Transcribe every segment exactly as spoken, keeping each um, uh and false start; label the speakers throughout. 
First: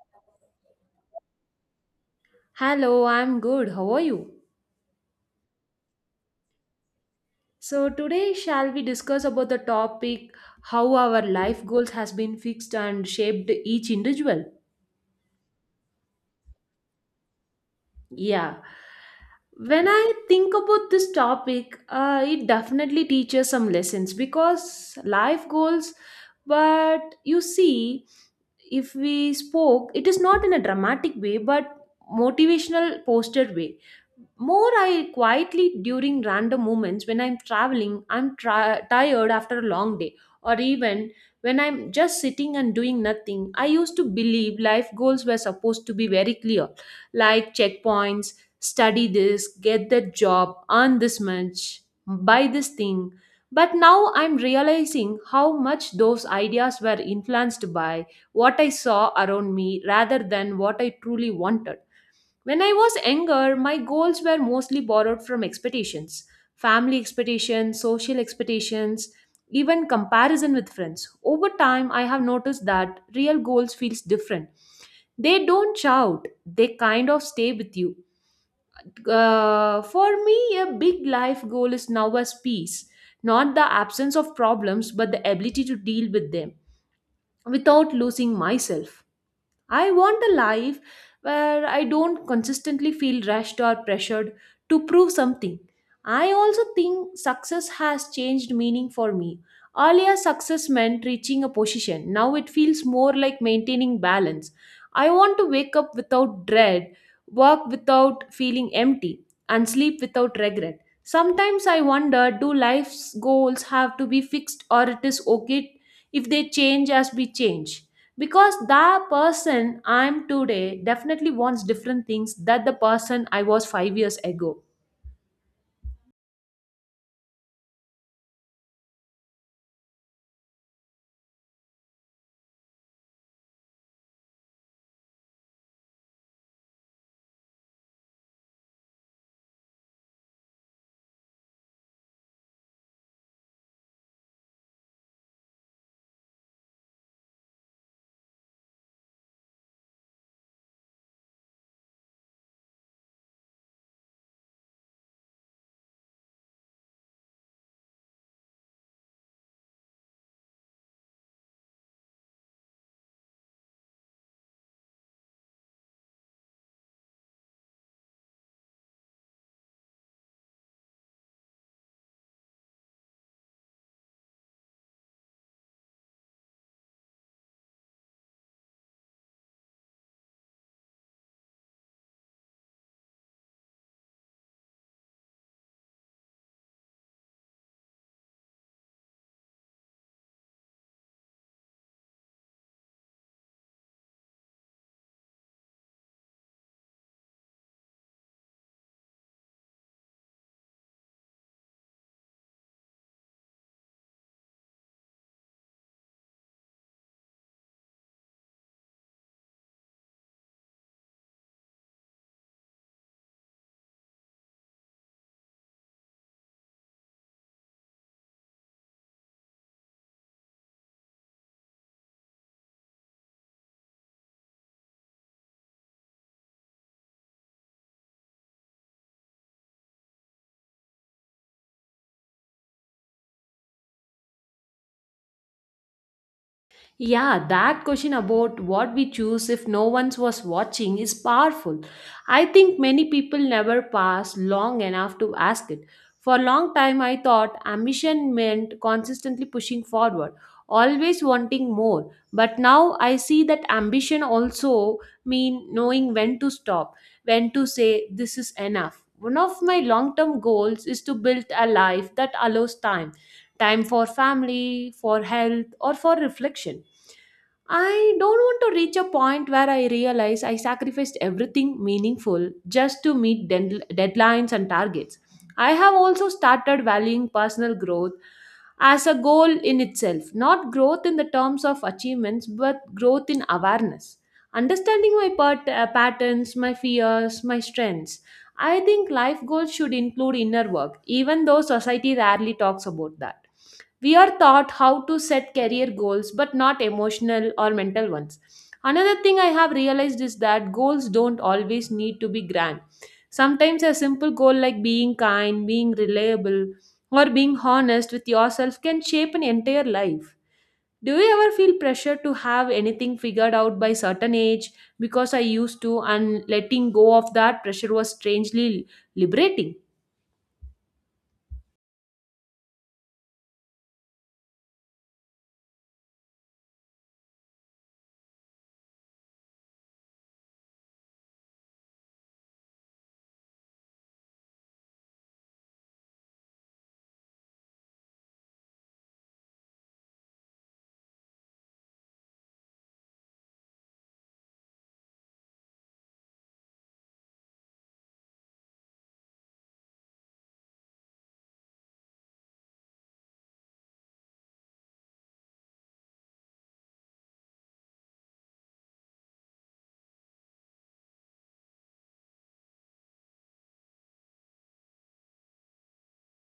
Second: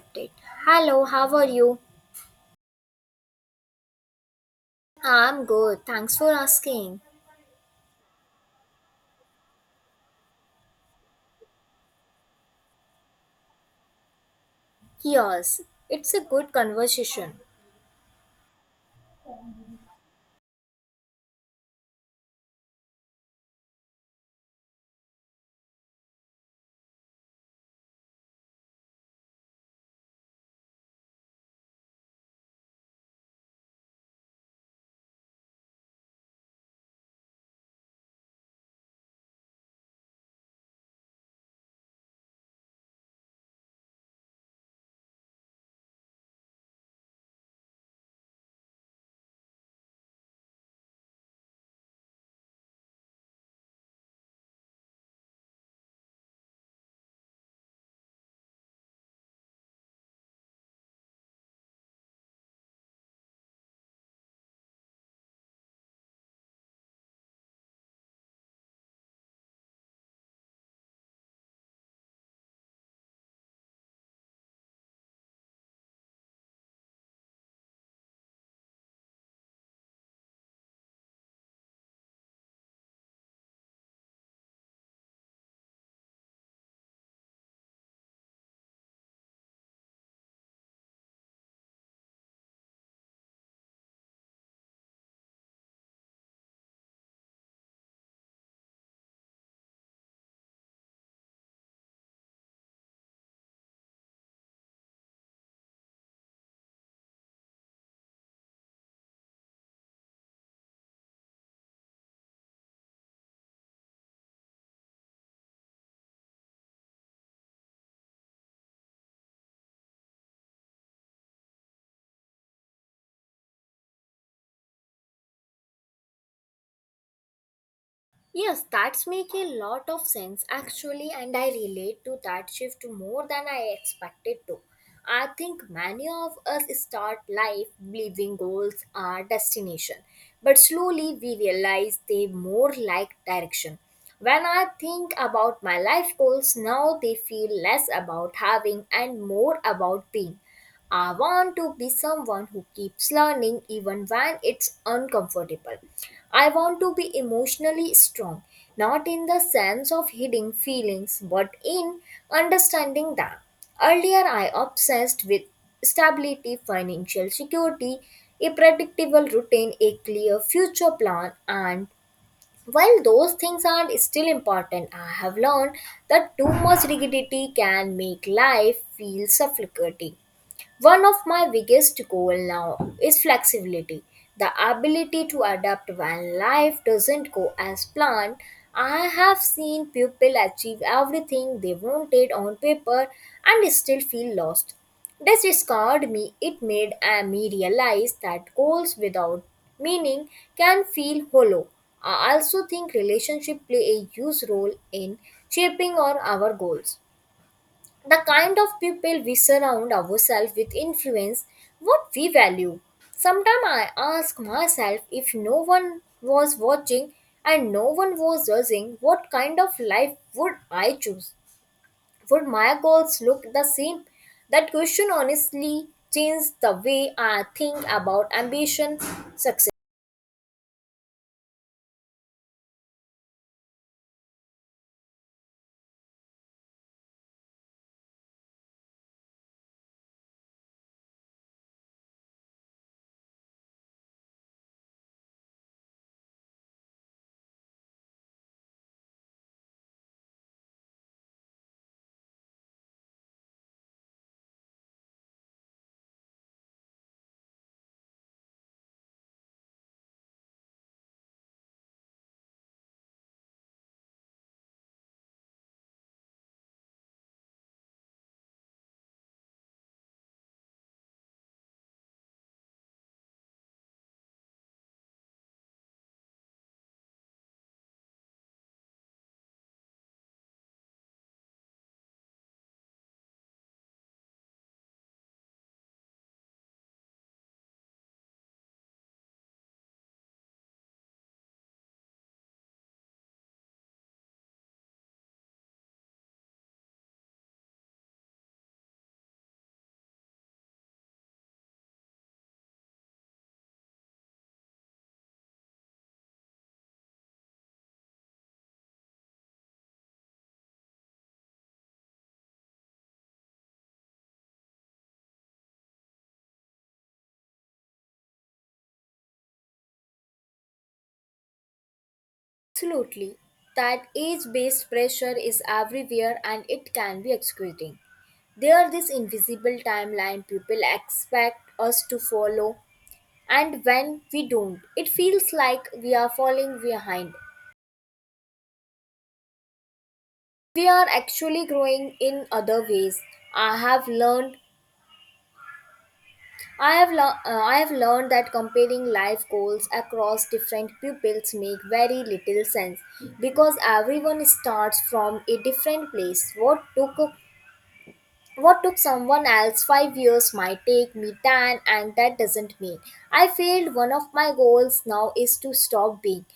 Speaker 1: Update. Hello, how are you?
Speaker 2: Hello, I'm good. How are you?
Speaker 1: I'm good. Thanks for asking.
Speaker 2: So today shall we discuss about the topic how our life goals has been fixed and shaped each individual.
Speaker 1: Yes, it's a good conversation.
Speaker 2: Yeah. When I think about this topic, uh, it definitely teaches some lessons because life goals. But you see, if we spoke, it is not in a dramatic way, but motivational posted way. More I quietly during random moments when I'm traveling, I'm tri- tired after a long day, or even when I'm just sitting and doing nothing. I used to believe life goals were supposed to be very clear, like checkpoints, study this, get that job, earn this much, buy this thing, but now I'm realizing how much those ideas were influenced by what I saw around me rather than what I truly wanted. When I was younger, my goals were mostly borrowed from expectations, family expectations, social expectations, even comparison with friends. Over time, I have noticed that real goals feels different. They don't shout, they kind of stay with you. Uh, for me, a big life goal is now as peace, not the absence of problems, but the ability to deal with them without losing myself. I want a life where I don't consistently feel rushed or pressured to prove something. I also think success has changed meaning for me. Earlier, success meant reaching a position. Now it feels more like maintaining balance. I want to wake up without dread, work without feeling empty, and sleep without regret. Sometimes I wonder, do life's goals have to be fixed, or it is okay if they change as we change? Because the person I'm today definitely wants different things that the person I was five years ago.
Speaker 1: Yes, that's make a lot of sense actually, and I relate to that shift more than I expected to. I think many of us start life believing goals are destination, but slowly we realize they more like direction. When I think about my life goals now, they feel less about having and more about being. I want to be someone who keeps learning even when it's uncomfortable. I want to be emotionally strong, not in the sense of hiding feelings, but in understanding them. Earlier, I obsessed with stability, financial security, a predictable routine, a clear future plan, and while those things are still important, I have learned that too much rigidity can make life feel suffocating. One of my biggest goals now is flexibility, the ability to adapt when life doesn't go as planned. I have seen people achieve everything they wanted on paper and still feel lost. This scared me. It made uh, me realize that goals without meaning can feel hollow. I also think relationship play a huge role in shaping our, our goals, the kind of people we surround ourselves with influence what we value. Sometimes I ask myself, if no one was watching and no one was judging, what kind of life would I choose? Would my goals look the same? That question honestly changed the way I think about ambition, success.
Speaker 2: Yeah, that question about what we choose if no one was watching is powerful. I think many people never pass long enough to ask it. For a long time, I thought ambition meant consistently pushing forward, always wanting more. But now I see that ambition also means knowing when to stop, when to say this is enough. One of my long-term goals is to build a life that allows time, time for family, for health, or for reflection. I don't want to reach a point where I realize I sacrificed everything meaningful just to meet den- deadlines and targets. I have also started valuing personal growth as a goal in itself, not growth in the terms of achievements, but growth in awareness. Understanding my pat- uh, patterns, my fears, my strengths, I think life goals should include inner work, even though society rarely talks about that. We are taught how to set career goals, but not emotional or mental ones. Another thing I have realized is that goals don't always need to be grand. Sometimes a simple goal like being kind, being reliable, or being honest with yourself can shape an entire life. Do you ever feel pressure to have anything figured out by certain age? Because I used to, and letting go of that pressure was strangely liberating.
Speaker 1: Absolutely. That age based pressure is everywhere and it can be excruciating. There are this invisible timeline people expect us to follow, and when we don't, it feels like we are falling behind. We are actually growing in other ways. I have learned I have lear- uh, I have learned that comparing life goals across different pupils make very little sense because everyone starts from a different place. What took What took someone else five years might take me ten, and that doesn't mean I failed. One of my goals now is to stop being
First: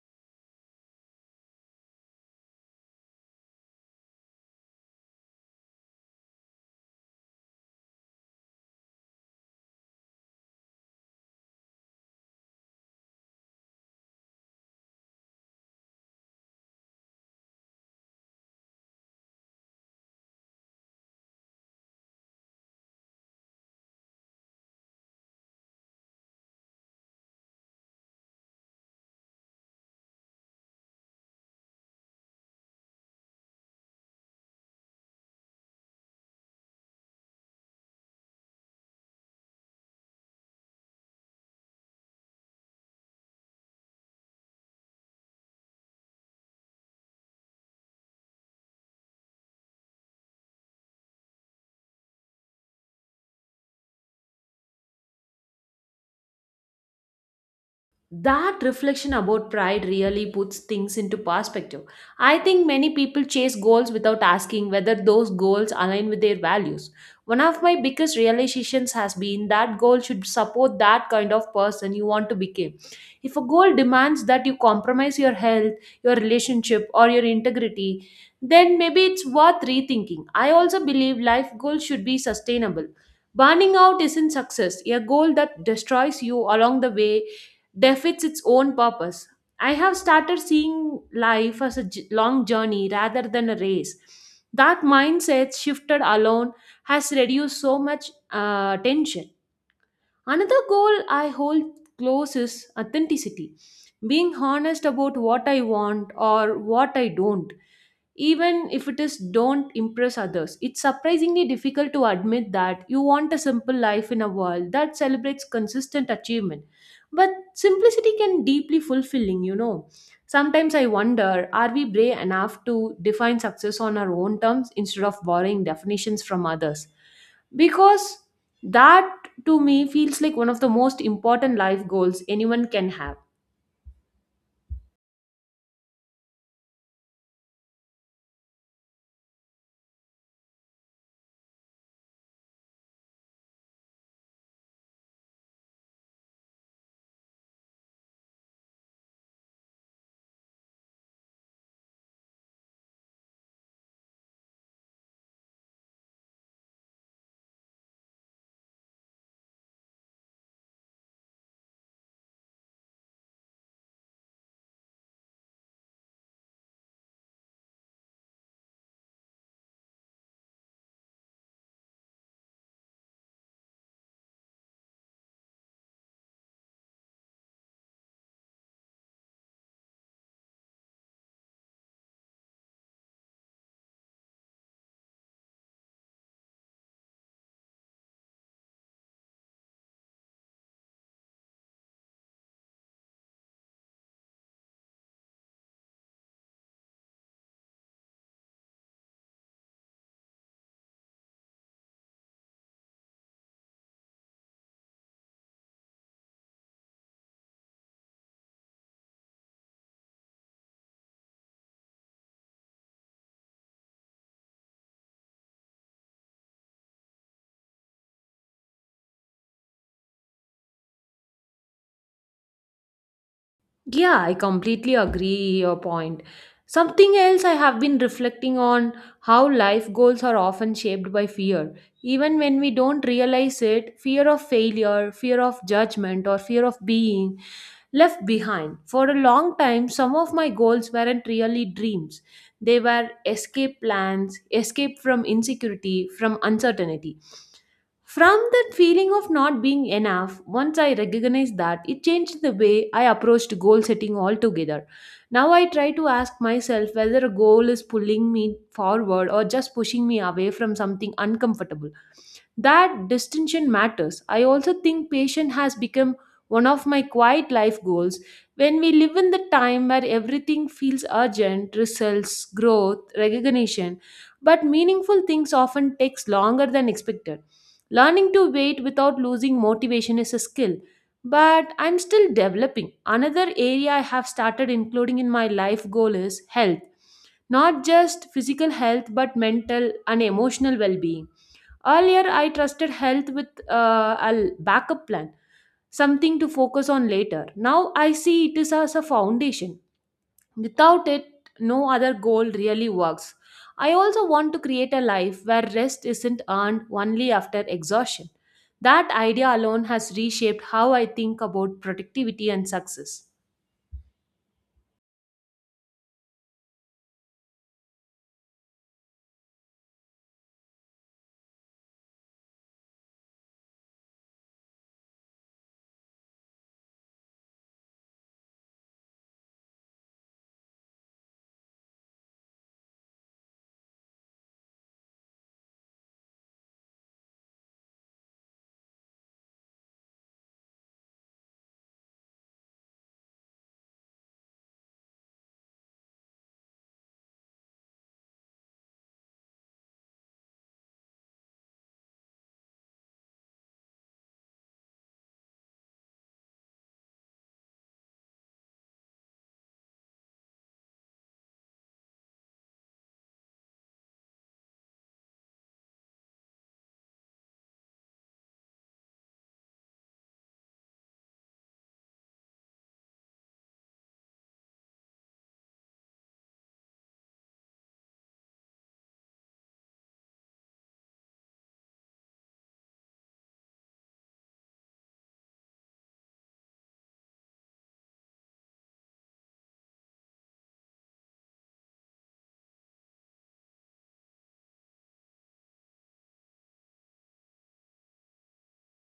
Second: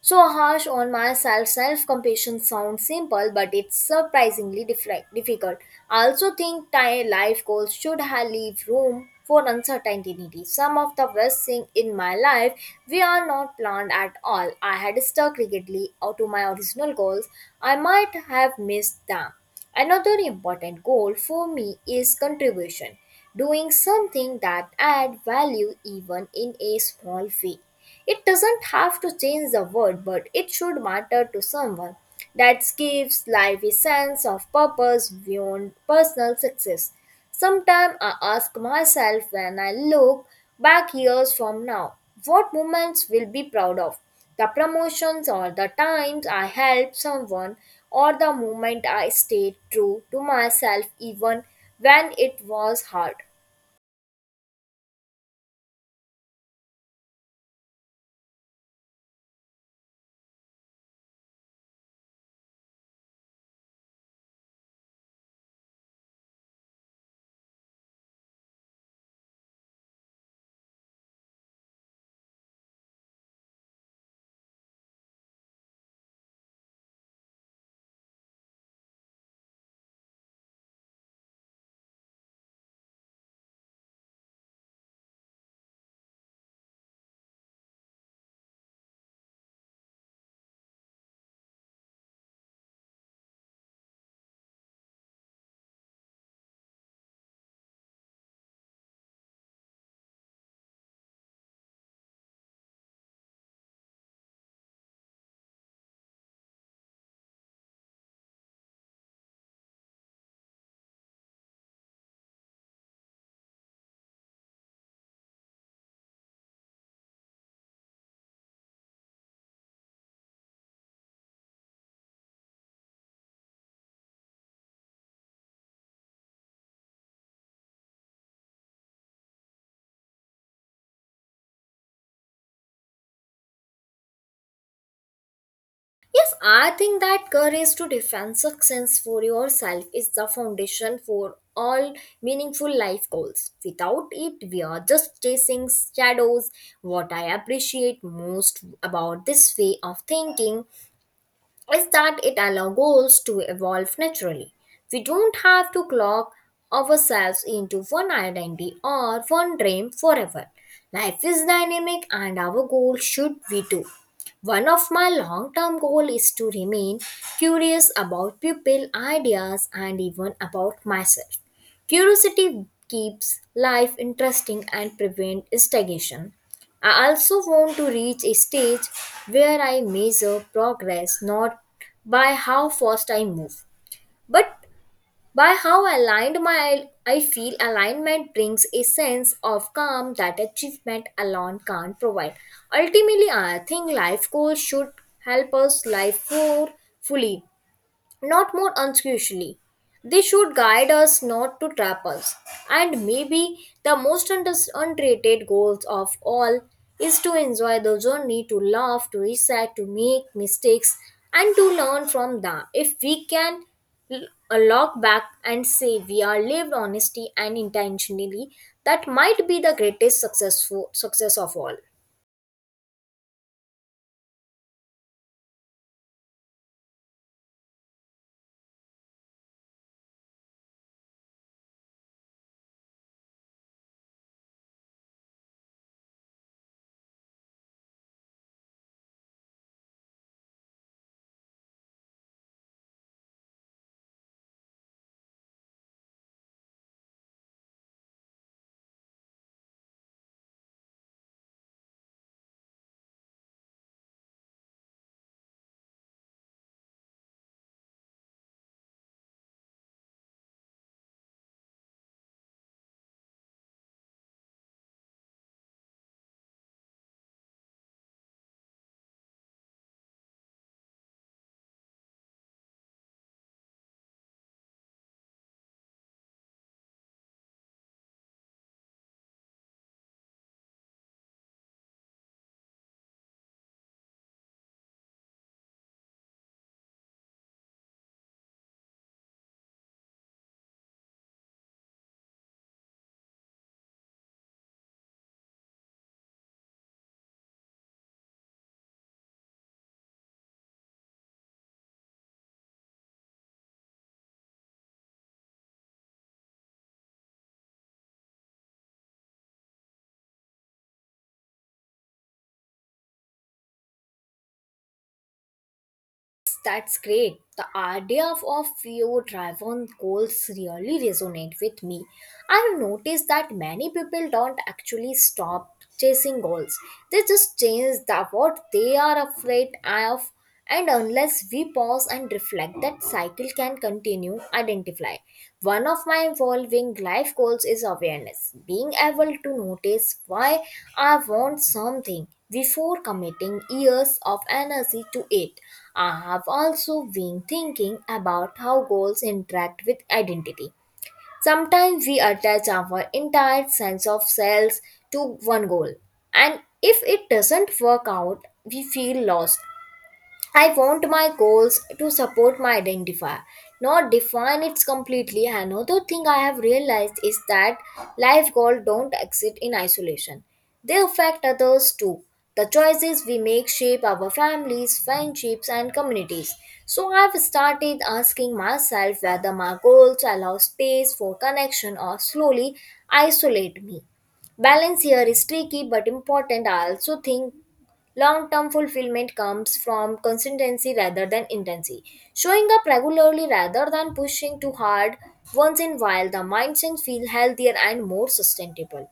Speaker 1: so harsh on myself. Self compassion sounds simple, but it's surprisingly diffi- difficult. I also think ti- life goals should have leave room for uncertainty. Some of the worst things in my life we are not planned at all. I had stuck rigidly to my original goals. I might have missed them. Another important goal for me is contribution, doing something that adds value even in a small way. It doesn't have to change the world, but it should matter to someone. That gives life a sense of purpose beyond personal success. Sometimes I ask myself, when I look back years from now, what moments will be proud of? The promotions, or the times I helped someone, or the moment I stayed true to myself even when it was hard.
Speaker 2: That reflection about pride really puts things into perspective. I think many people chase goals without asking whether those goals align with their values. One of my biggest realizations has been that goal should support that kind of person you want to become. If a goal demands that you compromise your health, your relationship, or your integrity, then maybe it's worth rethinking. I also believe life goals should be sustainable. Burning out isn't success. A goal that destroys you along the way defeats its own purpose. I have started seeing life as a j- long journey rather than a race. That mindset shifted alone has reduced so much uh, tension. Another goal I hold close is authenticity, being honest about what I want or what I don't. Even if it is don't impress others, it's surprisingly difficult to admit that you want a simple life in a world that celebrates consistent achievement. But simplicity can deeply fulfilling, you know. Sometimes I wonder, are we brave enough to define success on our own terms instead of borrowing definitions from others? Because that to me feels like one of the most important life goals anyone can have.
Speaker 1: Yes, I think that courage to defend success for yourself is the foundation for all meaningful life goals. Without it, we are just chasing shadows. What I appreciate most about this way of thinking is that it allows goals to evolve naturally. We don't have to clock ourselves into one identity or one dream forever. Life is dynamic and our goal should be too. One of my long term goals is to remain curious about people, ideas, and even about myself. Curiosity keeps life interesting and prevents stagnation. I also want to reach a stage where I measure progress not by how fast I move, but by how aligned my I feel alignment brings a sense of calm that achievement alone can't provide. Ultimately, I think life goals should help us live more fully, not more unusually. They should guide us, not to trap us. And maybe the most under- underrated goals of all is to enjoy the journey, to laugh, to reset, to make mistakes, and to learn from them. If we can l- uh, look back and say we are lived honestly and intentionally, that might be the greatest successful success of all.
Speaker 2: Yeah, I completely agree your point. Something else I have been reflecting on, how life goals are often shaped by fear. Even when we don't realize it, fear of failure, fear of judgment, or fear of being left behind. For a long time, some of my goals weren't really dreams. They were escape plans, escape from insecurity, from uncertainty. From that feeling of not being enough, once I recognized that, it changed the way I approached goal setting altogether. Now I try to ask myself whether a goal is pulling me forward or just pushing me away from something uncomfortable. That distinction matters. I also think patience has become one of my quiet life goals. When we live in the time where everything feels urgent, results, growth, recognition, but meaningful things often takes longer than expected. Learning to wait without losing motivation is a skill, but I'm still developing. Another area I have started including in my life goal is health. Not just physical health, but mental and emotional well being. Earlier, I trusted health with uh, a backup plan, something to focus on later. Now, I see it is as a foundation. Without it, no other goal really works. I also want to create a life where rest isn't earned only after exhaustion. That idea alone has reshaped how I think about productivity and success.
Speaker 1: That's great. The idea of a few drive on goals really resonate with me. I've noticed that many people don't actually stop chasing goals. They just change the what they are afraid of, and unless we pause and reflect that cycle can continue identify. One of my evolving life goals is awareness, being able to notice why I want something before committing years of energy to it. I have also been thinking about how goals interact with identity. Sometimes we attach our entire sense of self to one goal, and if it doesn't work out, we feel lost. I want my goals to support my identifier, not define it completely. Another thing I have realized is that life goals don't exist in isolation. They affect others too. The choices we make shape our families, friendships, and communities. So I've started asking myself whether my goals allow space for connection or slowly isolate me. Balance here is tricky but important. I also think long term fulfillment comes from consistency rather than intensity. Showing up regularly rather than pushing too hard once in a while, the mindset feels healthier and more sustainable.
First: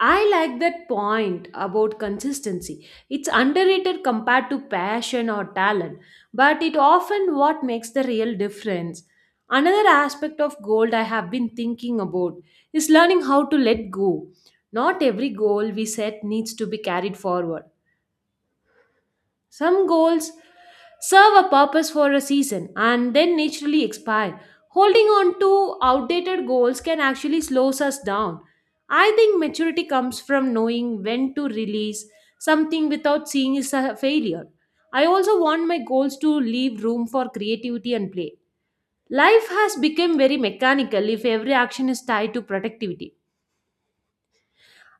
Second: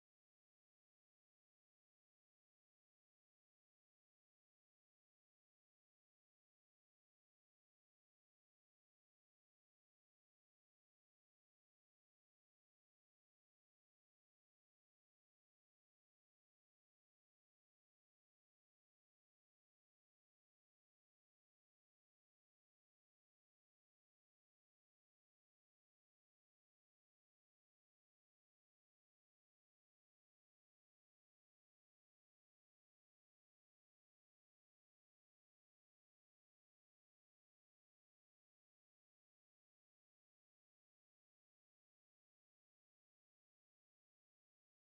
Speaker 2: I like that point about consistency. It's underrated compared to passion or talent, but it often what makes the real difference. Another aspect of gold I have been thinking about is learning how to let go. Not every goal we set needs to be carried forward. Some goals serve a purpose for a season and then naturally expire. Holding on to outdated goals can actually slows us down. I think maturity comes from knowing when to release something without seeing it as a failure. I also want my goals to leave room for creativity and play. Life has become very mechanical if every action is tied to productivity.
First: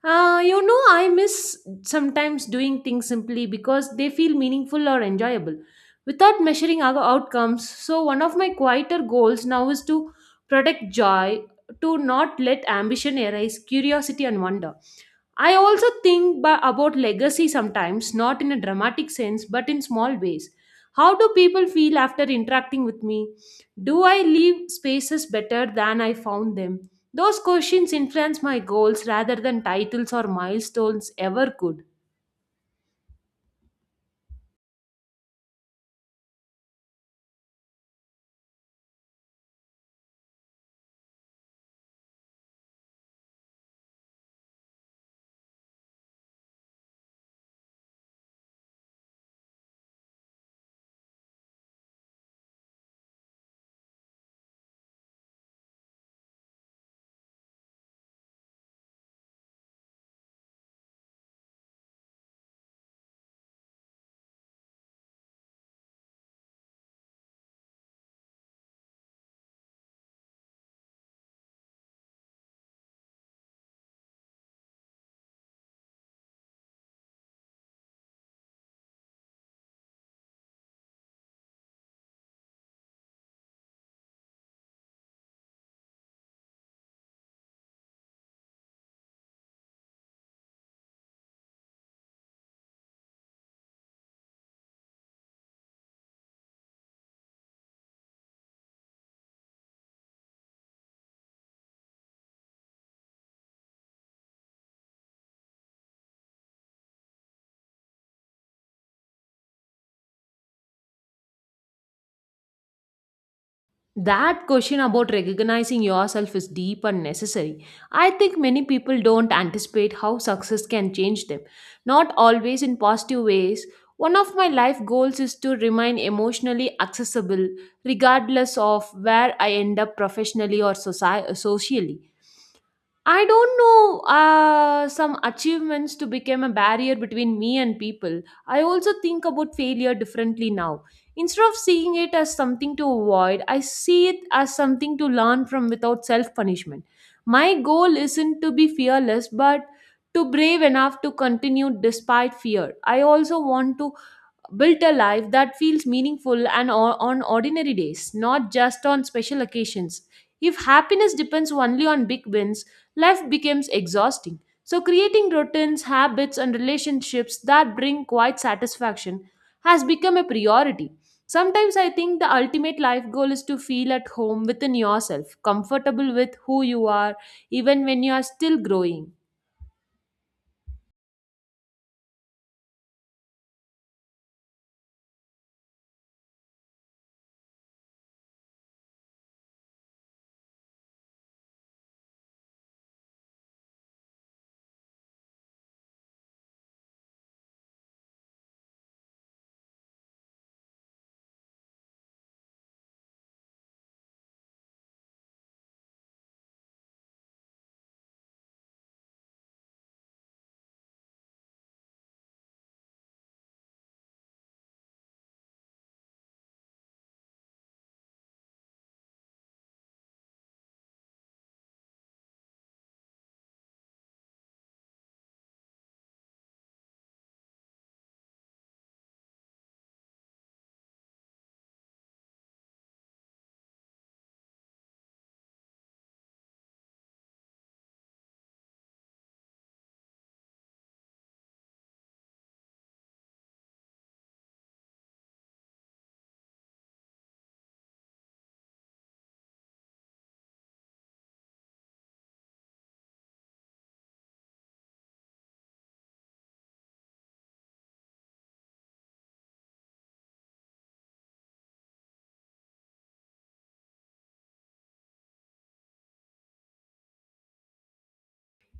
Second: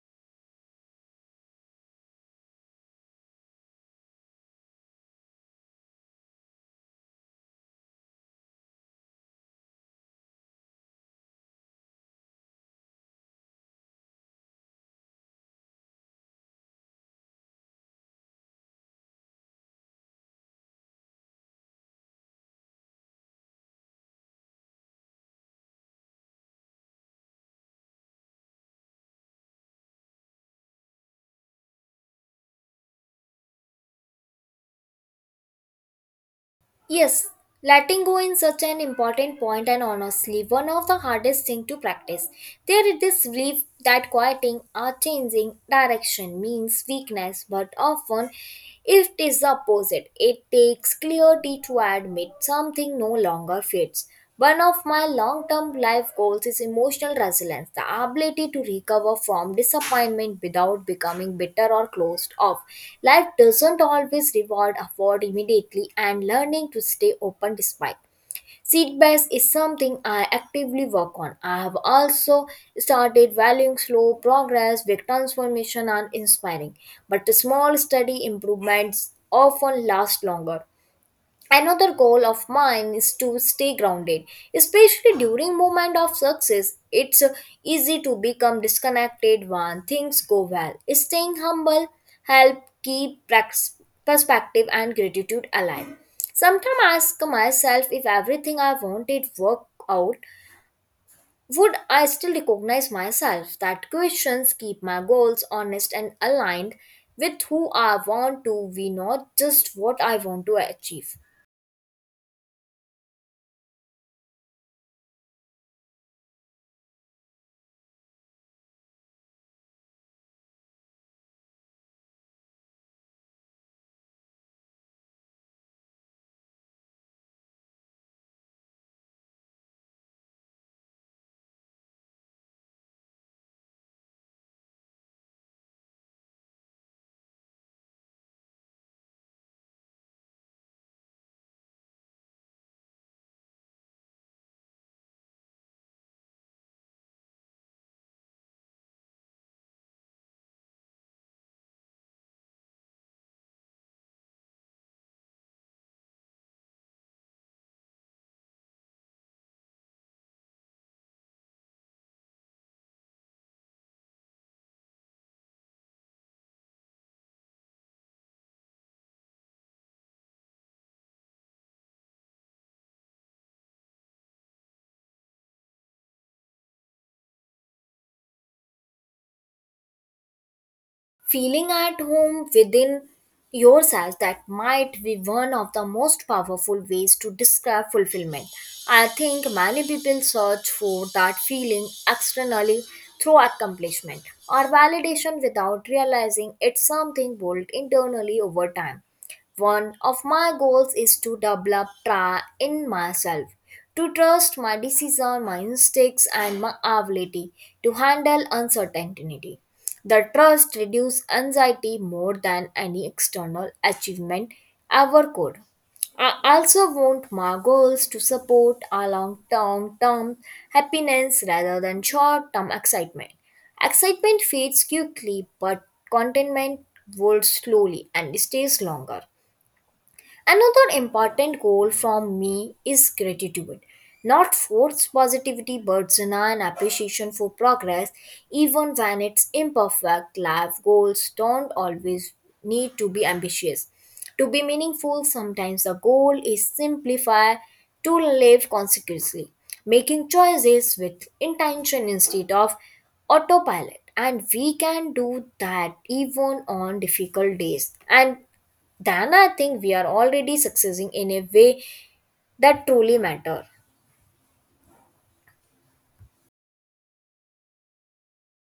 Speaker 2: Uh, you know, I miss sometimes doing things simply because they feel meaningful or enjoyable without measuring our outcomes. So, one of my quieter goals now is to protect joy, to not let ambition arise, curiosity, and wonder. I also think ba- about legacy sometimes, not in a dramatic sense, but in small ways. How do people feel after interacting with me? Do I leave spaces better than I found them? Those questions influence my goals rather than titles or milestones ever could.
Speaker 1: Yes, letting go is such an important point and honestly one of the hardest thing to practice. There is this belief that quieting or changing direction means weakness, but often it is the opposite. It takes clarity to admit something no longer fits. One of my long term life goals is emotional resilience, the ability to recover from disappointment without becoming bitter or closed off. Life doesn't always reward effort immediately, and learning to stay open despite. Setbacks is something I actively work on. I have also started valuing slow progress, big transformation, and inspiring, but small steady improvements often last longer. Another goal of mine is to stay grounded, especially during moment of success. It's uh, easy to become disconnected when things go well. Staying humble help keep prax- perspective and gratitude alive. Sometimes I ask myself, if everything I wanted worked out, would I still recognize myself? That questions keep my goals honest and aligned with who I want to be, not just what I want to achieve.
Speaker 2: That question about recognizing yourself is deep and necessary. I think many people don't anticipate how success can change them, not always in positive ways. One of my life goals is to remain emotionally accessible regardless of where I end up professionally or soci- socially. I don't know uh, some achievements to become a barrier between me and people. I also think about failure differently now. Instead of seeing it as something to avoid, I see it as something to learn from without self punishment. My goal isn't to be fearless, but to brave enough to continue despite fear. I also want to built a life that feels meaningful and o- on ordinary days, not just on special occasions. If happiness depends only on big wins, life becomes exhausting. So, creating routines, habits, and relationships that bring quiet satisfaction has become a priority. Sometimes I think the ultimate life goal is to feel at home within yourself, comfortable with who you are, even when you are still growing.
Speaker 1: Feeling at home within yourself, that might be one of the most powerful ways to describe fulfillment. I think many people search for that feeling externally through accomplishment or validation without realizing it's something built internally over time. One of my goals is to develop trust in myself, to trust my decision, my instincts, and my ability to handle uncertainty. The trust reduces anxiety more than any external achievement ever could. I also want my goals to support a long term term happiness rather than short term excitement. Excitement fades quickly, but contentment grows slowly and stays longer. Another important goal from me is gratitude. Not forced positivity, but genuine appreciation for progress, even when it's imperfect. Life goals don't always need to be ambitious. To be meaningful, sometimes the goal is simplify, to live consequently, making choices with intention instead of autopilot. And we can do that even on difficult days. And then I think we are already succeeding in a way that truly matter.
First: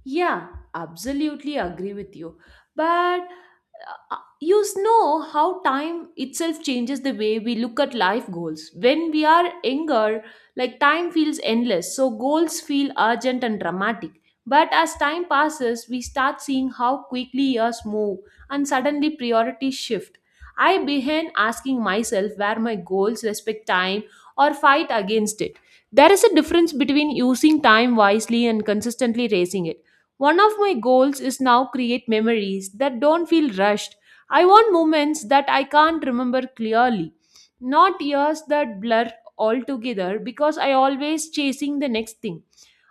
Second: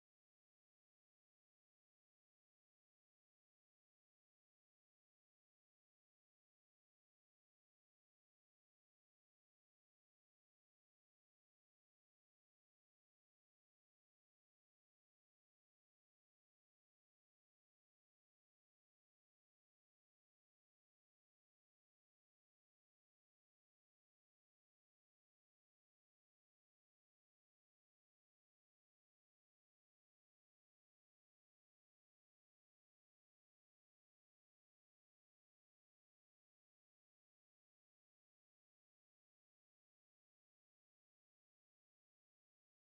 Speaker 2: Yeah, absolutely agree with you. But uh, uh, you know how time itself changes the way we look at life goals. When we are younger, like time feels endless, so goals feel urgent and dramatic. But as time passes, we start seeing how quickly years move and suddenly priorities shift. I began asking myself where my goals respect time or fight against it. There is a difference between using time wisely and consistently raising it. One of my goals is now create memories that don't feel rushed. I want moments that I can't remember clearly, not years that blur altogether because I always chasing the next thing.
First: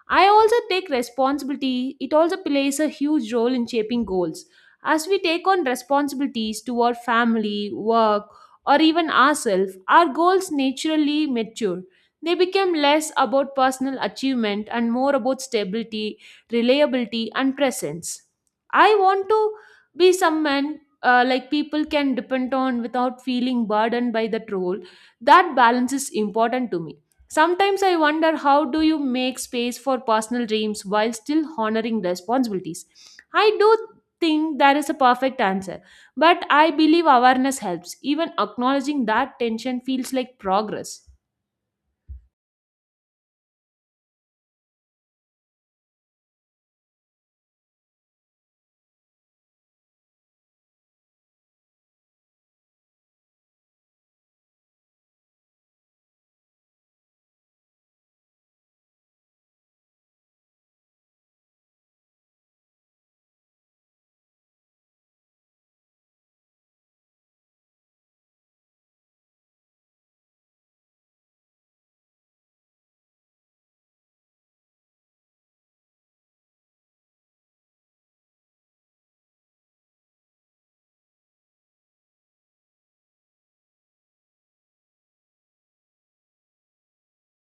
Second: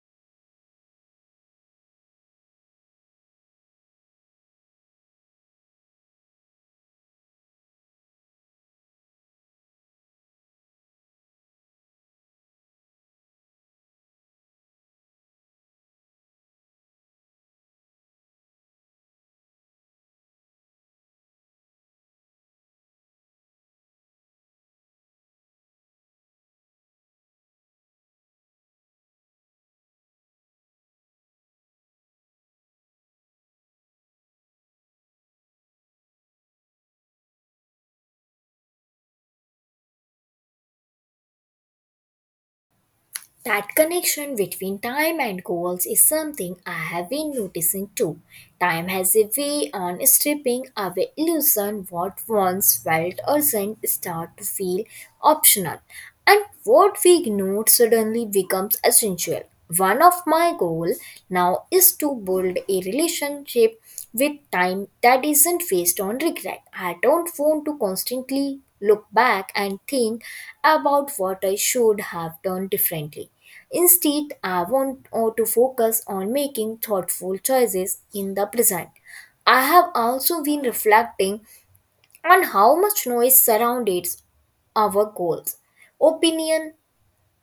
Speaker 2: I also take responsibility, it also plays a huge role in shaping goals. As we take on responsibilities toward family, work, or even ourselves, our goals naturally mature. They become less about personal achievement and more about stability, reliability, and presence. I want to be someone uh, like people can depend on without feeling burdened by that role. That balance is important to me. Sometimes I wonder, how do you make space for personal dreams while still honoring responsibilities. I do think there is a perfect answer, but I believe awareness helps. Even acknowledging that tension feels like progress.
Speaker 1: That connection between time and goals is something I have been noticing too. Time has a way on stripping away illusion, what once felt urgent start to feel optional, and what we ignored suddenly becomes essential. One of my goals now is to build a relationship with time that isn't waste on regret. I don't want to constantly look back and think about what I should have done differently. Instead, I want uh, to focus on making thoughtful choices in the present. I have also been reflecting on how much noise surrounds our goals, opinion,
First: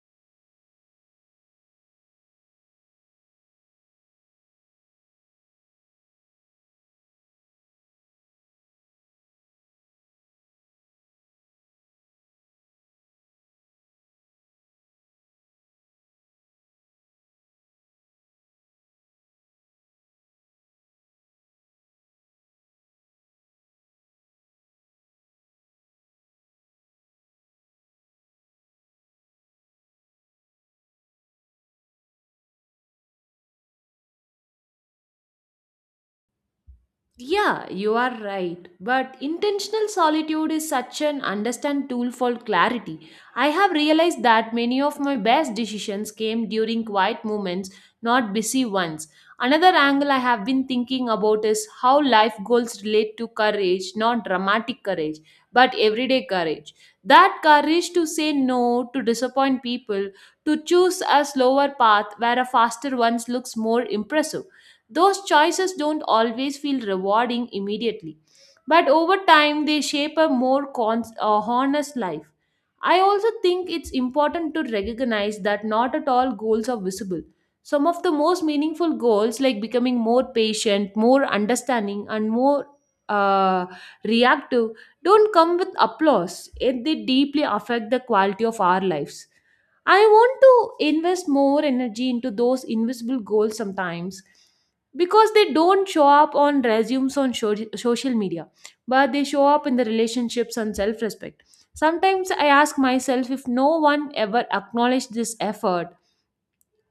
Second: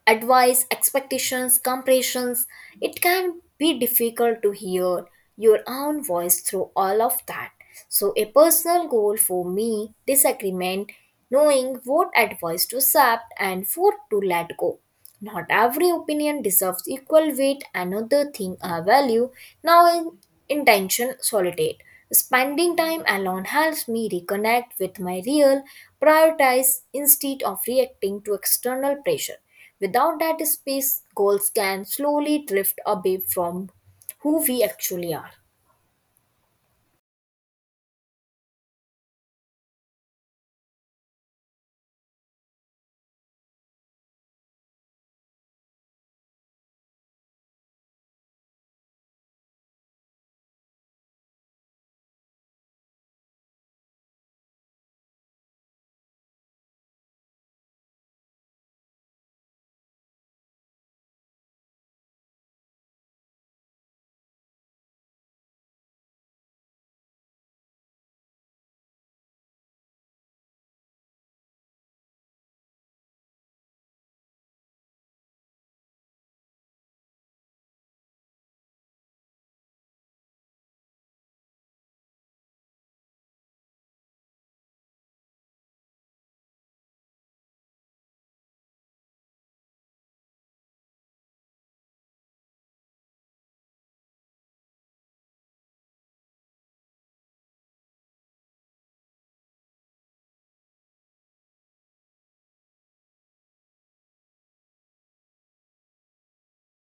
Speaker 1: advice, expectations, comparisons. It can be difficult to hear your own voice through all of that. So, a personal goal for me disagreement, knowing what advice to accept and what to let go. Not every opinion deserves equal weight. Another thing I value now in intention solitude. Spending time alone helps me reconnect with my real priorities instead of reacting to external pressure. Without that space, goals can slowly drift away from who we actually are.
Speaker 2: Yeah, you are right. But intentional solitude is such an understand tool for clarity. I have realized that many of my best decisions came during quiet moments, not busy ones. Another angle I have been thinking about is how life goals relate to courage, not dramatic courage, but everyday courage. That courage to say no, to disappoint people, to choose a slower path where a faster one looks more impressive. Those choices don't always feel rewarding immediately, but over time they shape a more cons- uh, honest life. I also think it's important to recognize that not at all goals are visible. Some of the most meaningful goals, like becoming more patient, more understanding, and more uh, reactive, don't come with applause. Yet they deeply affect the quality of our lives. I want to invest more energy into those invisible goals sometimes because they don't show up on resumes on sho- social media, but they show up in the relationships and self-respect. Sometimes I ask myself, if no one ever acknowledged this effort,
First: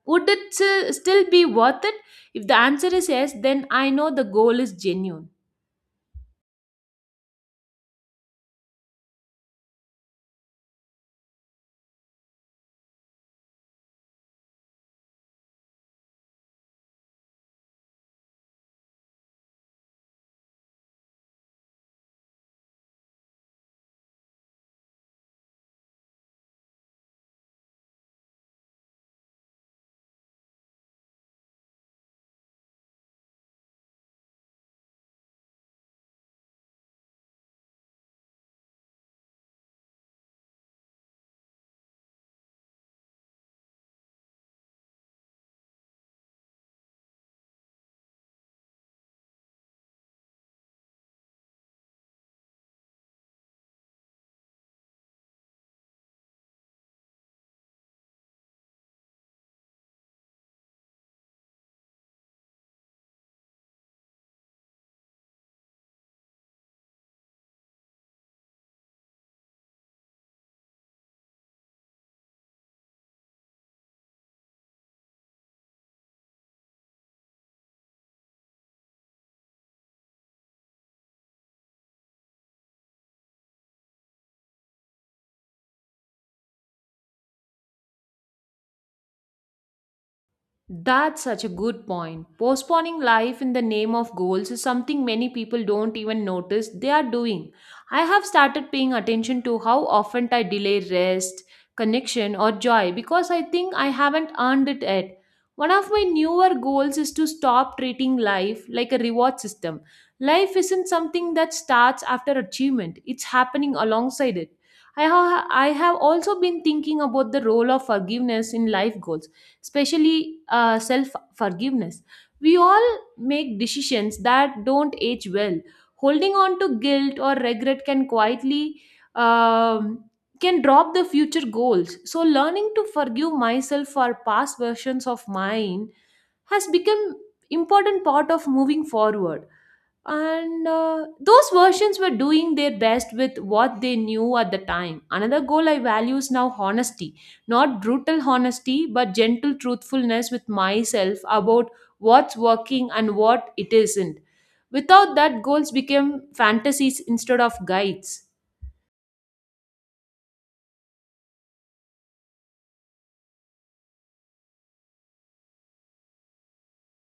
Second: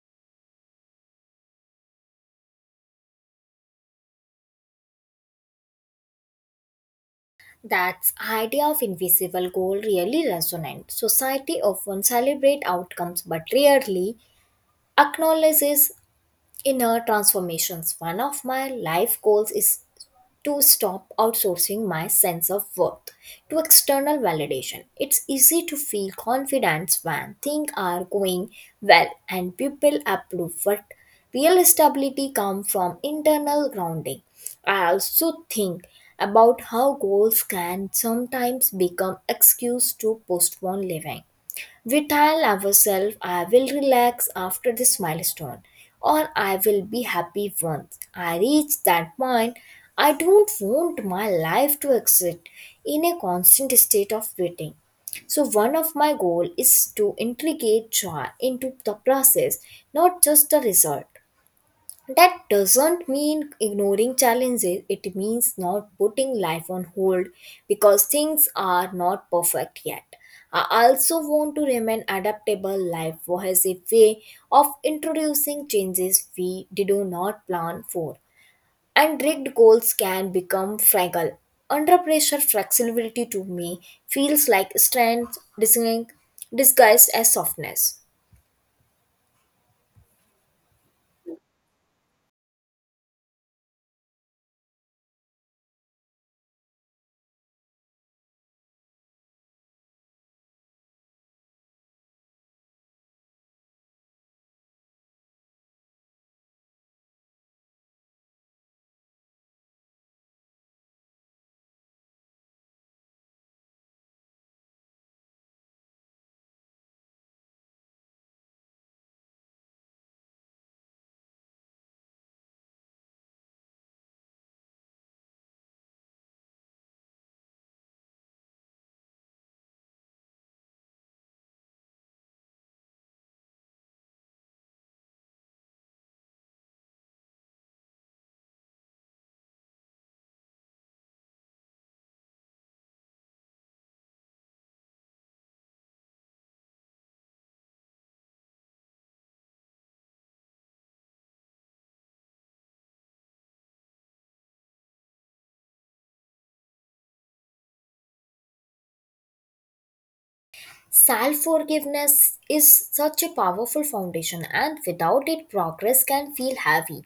Speaker 2: would it s- still be worth it? If the answer is yes, then I know the goal is genuine.
Speaker 1: That idea of invisible goal really resonates. Society often celebrates outcomes but rarely acknowledges inner transformations. One of my life goals is to stop outsourcing my sense of worth to external validation. It's easy to feel confidence when things are going well and people approve, but real stability comes from internal grounding. I also think about how goals can sometimes become excuse to postpone living, we tell ourselves, I will relax after this milestone, or I will be happy once I reach that point. I don't want my life to exist in a constant state of waiting. So one of my goal is to integrate joy into the process, not just the result. That doesn't mean ignoring challenges, it means not putting life on hold because things are not perfect yet. I also want to remain adaptable. Life has a way of introducing changes we did not plan for, and rigged goals can become fragile. Under pressure, flexibility to me feels like strength disguised disguised as softness.
Speaker 2: That's such a good point. Postponing life in the name of goals is something many people don't even notice they are doing. I have started paying attention to how often I delay rest, connection, or joy because I think I haven't earned it yet. One of my newer goals is to stop treating life like a reward system. Life isn't something that starts after achievement, it's happening alongside it. I have, I have also been thinking about the role of forgiveness in life goals, especially uh, self forgiveness. We all make decisions that don't age well. Holding on to guilt or regret can quietly um, can drop the future goals. So learning to forgive myself for past versions of mine has become important part of moving forward, and uh, those versions were doing their best with what they knew at the time. Another goal I value is now honesty, not brutal honesty but gentle truthfulness with myself about what's working and what it isn't. Without that, goals became fantasies instead of guides.
Speaker 1: Self forgiveness is such a powerful foundation, and without it, progress can feel heavy.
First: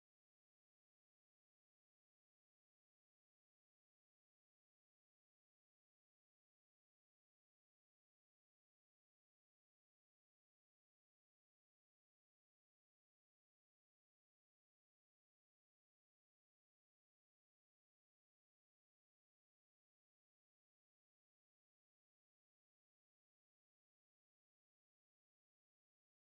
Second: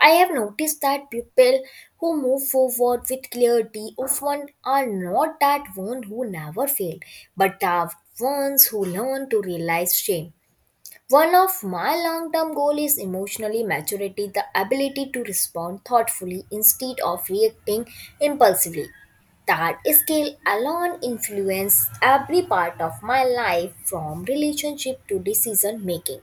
Speaker 1: I have noticed that people who move forward with clarity often are not that one who never failed, but the ones who learn to realize shame. One of my long term goals is emotionally maturity, the ability to respond thoughtfully instead of reacting impulsively. That skill alone influences every part of my life from relationship to decision making.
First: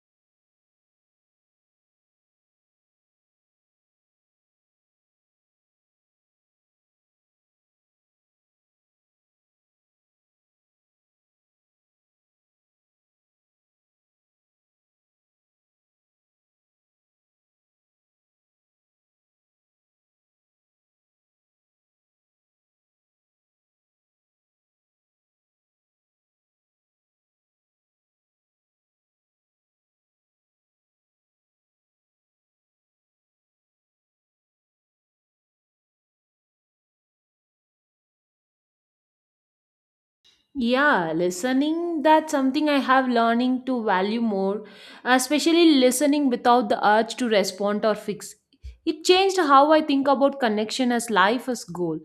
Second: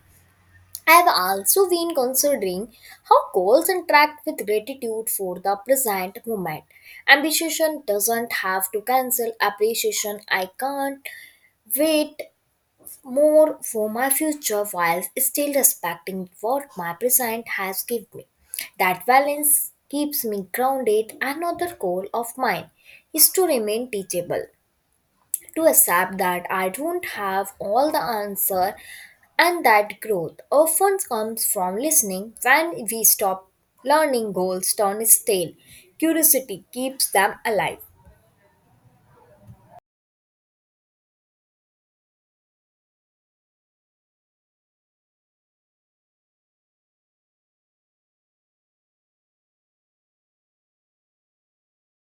Speaker 1: I've also been considering how goals interact with gratitude for the present moment. Ambition doesn't have to cancel appreciation. I can't wait more for my future while still respecting what my present has given me. That balance keeps me grounded. Another goal of mine is to remain teachable, to accept that I don't have all the answer and that growth often comes from listening when we stop learning goals turn stale. Curiosity keeps them alive.
Speaker 2: Yeah, listening, that's something I have learning to value more, especially listening without the urge to respond or fix. It changed how I think about connection as life as goal.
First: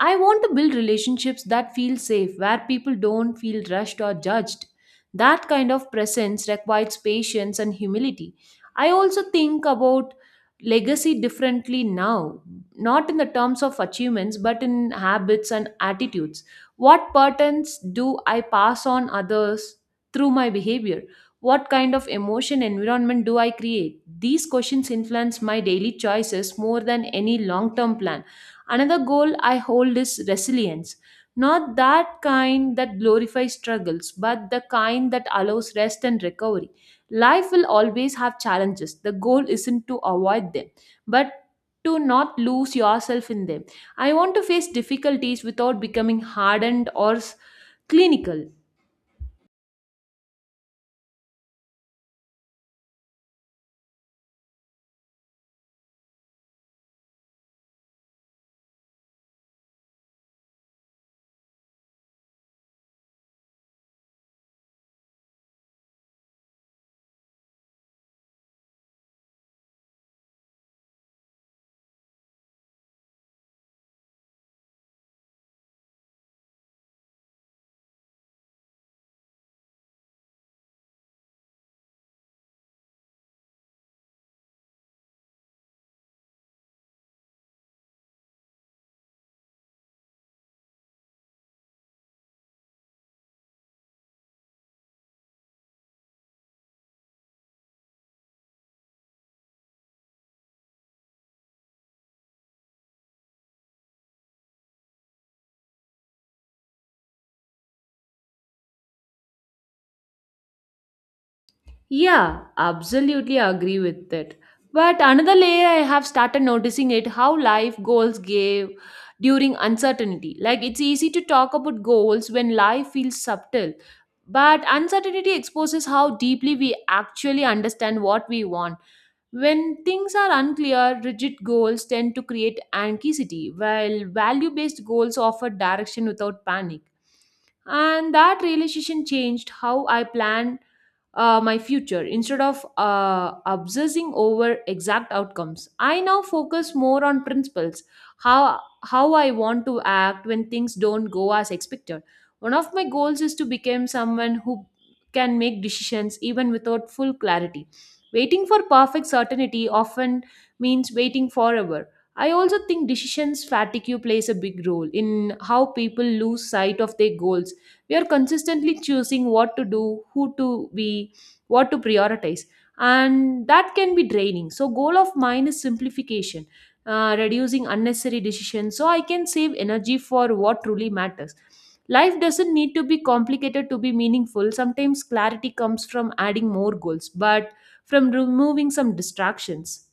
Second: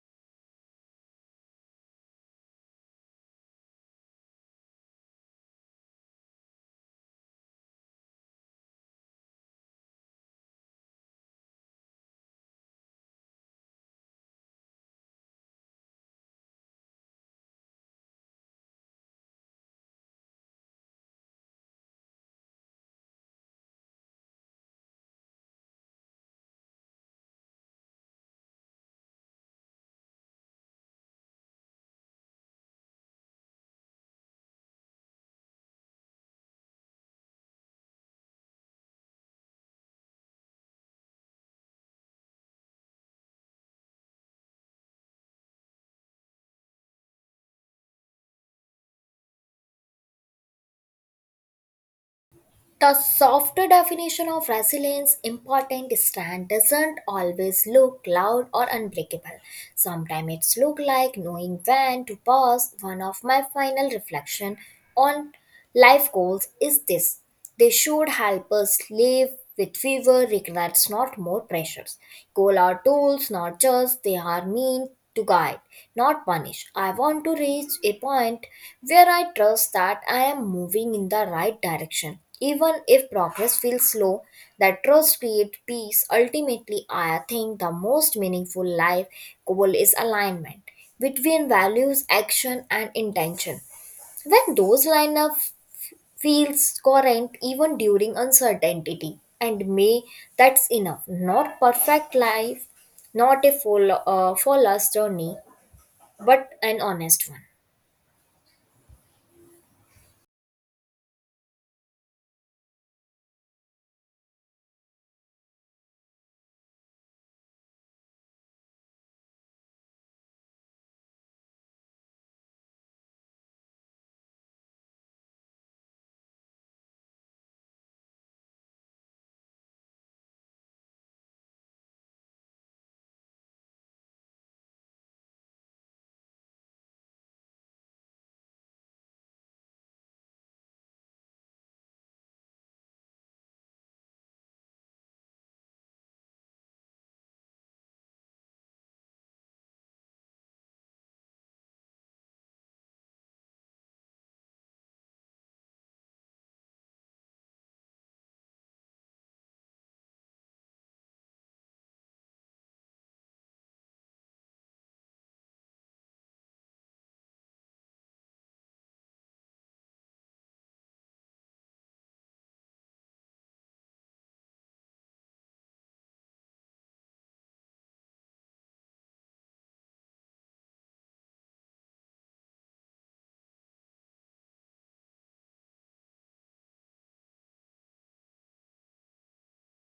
Speaker 2: I want to build relationships that feel safe, where people don't feel rushed or judged. That kind of presence requires patience and humility. I also think about legacy differently now, not in the terms of achievements, but in habits and attitudes. What patterns do I pass on others through my behavior? What kind of emotion environment do I create? These questions influence my daily choices more than any long term plan. Another goal I hold is resilience. Not that kind that glorifies struggles, but the kind that allows rest and recovery. Life will always have challenges. The goal isn't to avoid them, but to not lose yourself in them. I want to face difficulties without becoming hardened or s- clinical.
Speaker 1: The softer definition of resilience important stand doesn't always look loud or unbreakable. Sometimes it's look like knowing when to pause. One of my final reflection on life goals is this. They should help us live with fewer regrets, not more pressures. Goal are tools, not just they are mean to guide, not punish. I want to reach a point where I trust that I am moving in the right direction. Even if progress feels slow, that trust creates peace. Ultimately, I think the most meaningful life goal is alignment between values, action, and intention. When those line up, feels current even during uncertainty and may that's enough, not perfect life, not a full uh, full journey, but an honest one.
Speaker 2: Yeah, absolutely agree with it. But another layer I have started noticing it how life goals gave during uncertainty. Like it's easy to talk about goals when life feels subtle, but uncertainty exposes how deeply we actually understand what we want. When things are unclear, rigid goals tend to create anxiety, while value-based goals offer direction without panic. And that realization changed how I planned uh, my future. Instead of uh, obsessing over exact outcomes, I now focus more on principles, how how I want to act when things don't go as expected. One of my goals is to become someone who can make decisions even without full clarity. Waiting for perfect certainty often means waiting forever. I also think decisions fatigue plays a big role in how people lose sight of their goals. We are consistently choosing what to do, who to be, what to prioritize, and that can be draining. So goal of mine is simplification, uh, reducing unnecessary decisions so I can save energy for what truly matters. Life doesn't need to be complicated to be meaningful. Sometimes clarity comes from adding more goals but from removing some distractions.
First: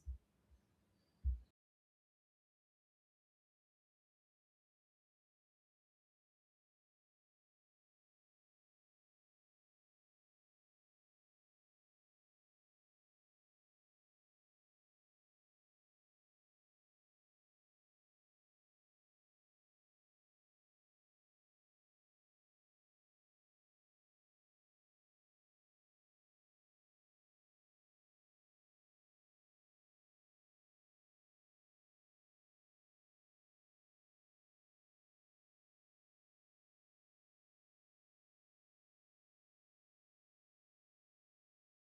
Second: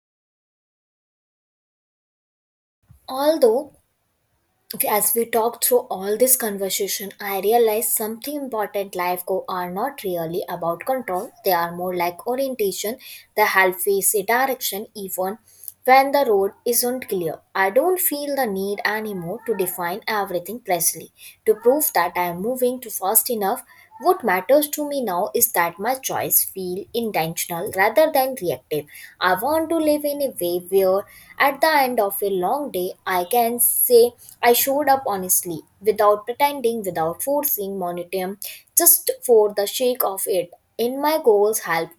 Speaker 1: Although Okay, as we talk through all this conversation, I realize something important. Life goals are not really about control. They are more like orientation. They help face a direction even when the road isn't clear. I don't feel the need anymore to define everything precisely, to prove that I am moving too fast enough, what matters to me now is that my choice feel intentional rather than reactive. I want to live in a way where at the end of a long day I can say I showed up honestly without pretending, without forcing momentum, just for the sake of it. In my goals help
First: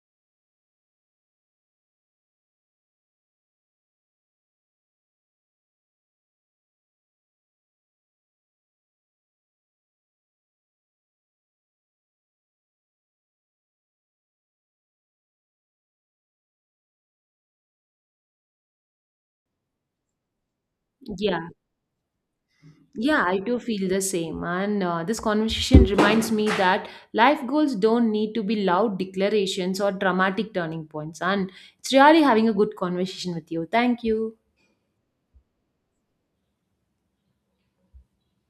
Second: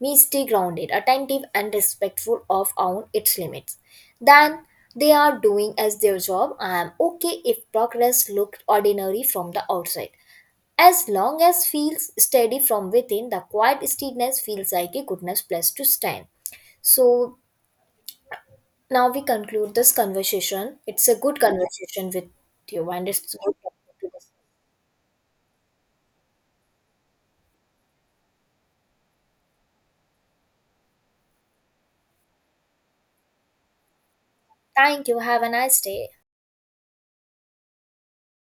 Speaker 1: me stay grounded, attentive and respectful of own its limits. Then they are doing as their job. I am okay if progress looked ordinary from the outside. As long as feels steady from within, the quiet steadiness feels like a goodness place to stand. So now we conclude this conversation. It's a good
Speaker 2: Yeah.
Speaker 1: conversation with you, and it's
Speaker 2: Yeah, I
Speaker 1: good
Speaker 2: do feel the
Speaker 1: talking to you.
Speaker 2: same. And uh, this conversation reminds me that life goals don't need to be loud declarations or dramatic turning points. And it's really having a good conversation with you. Thank you.
Speaker 1: Thank you. Have a nice day.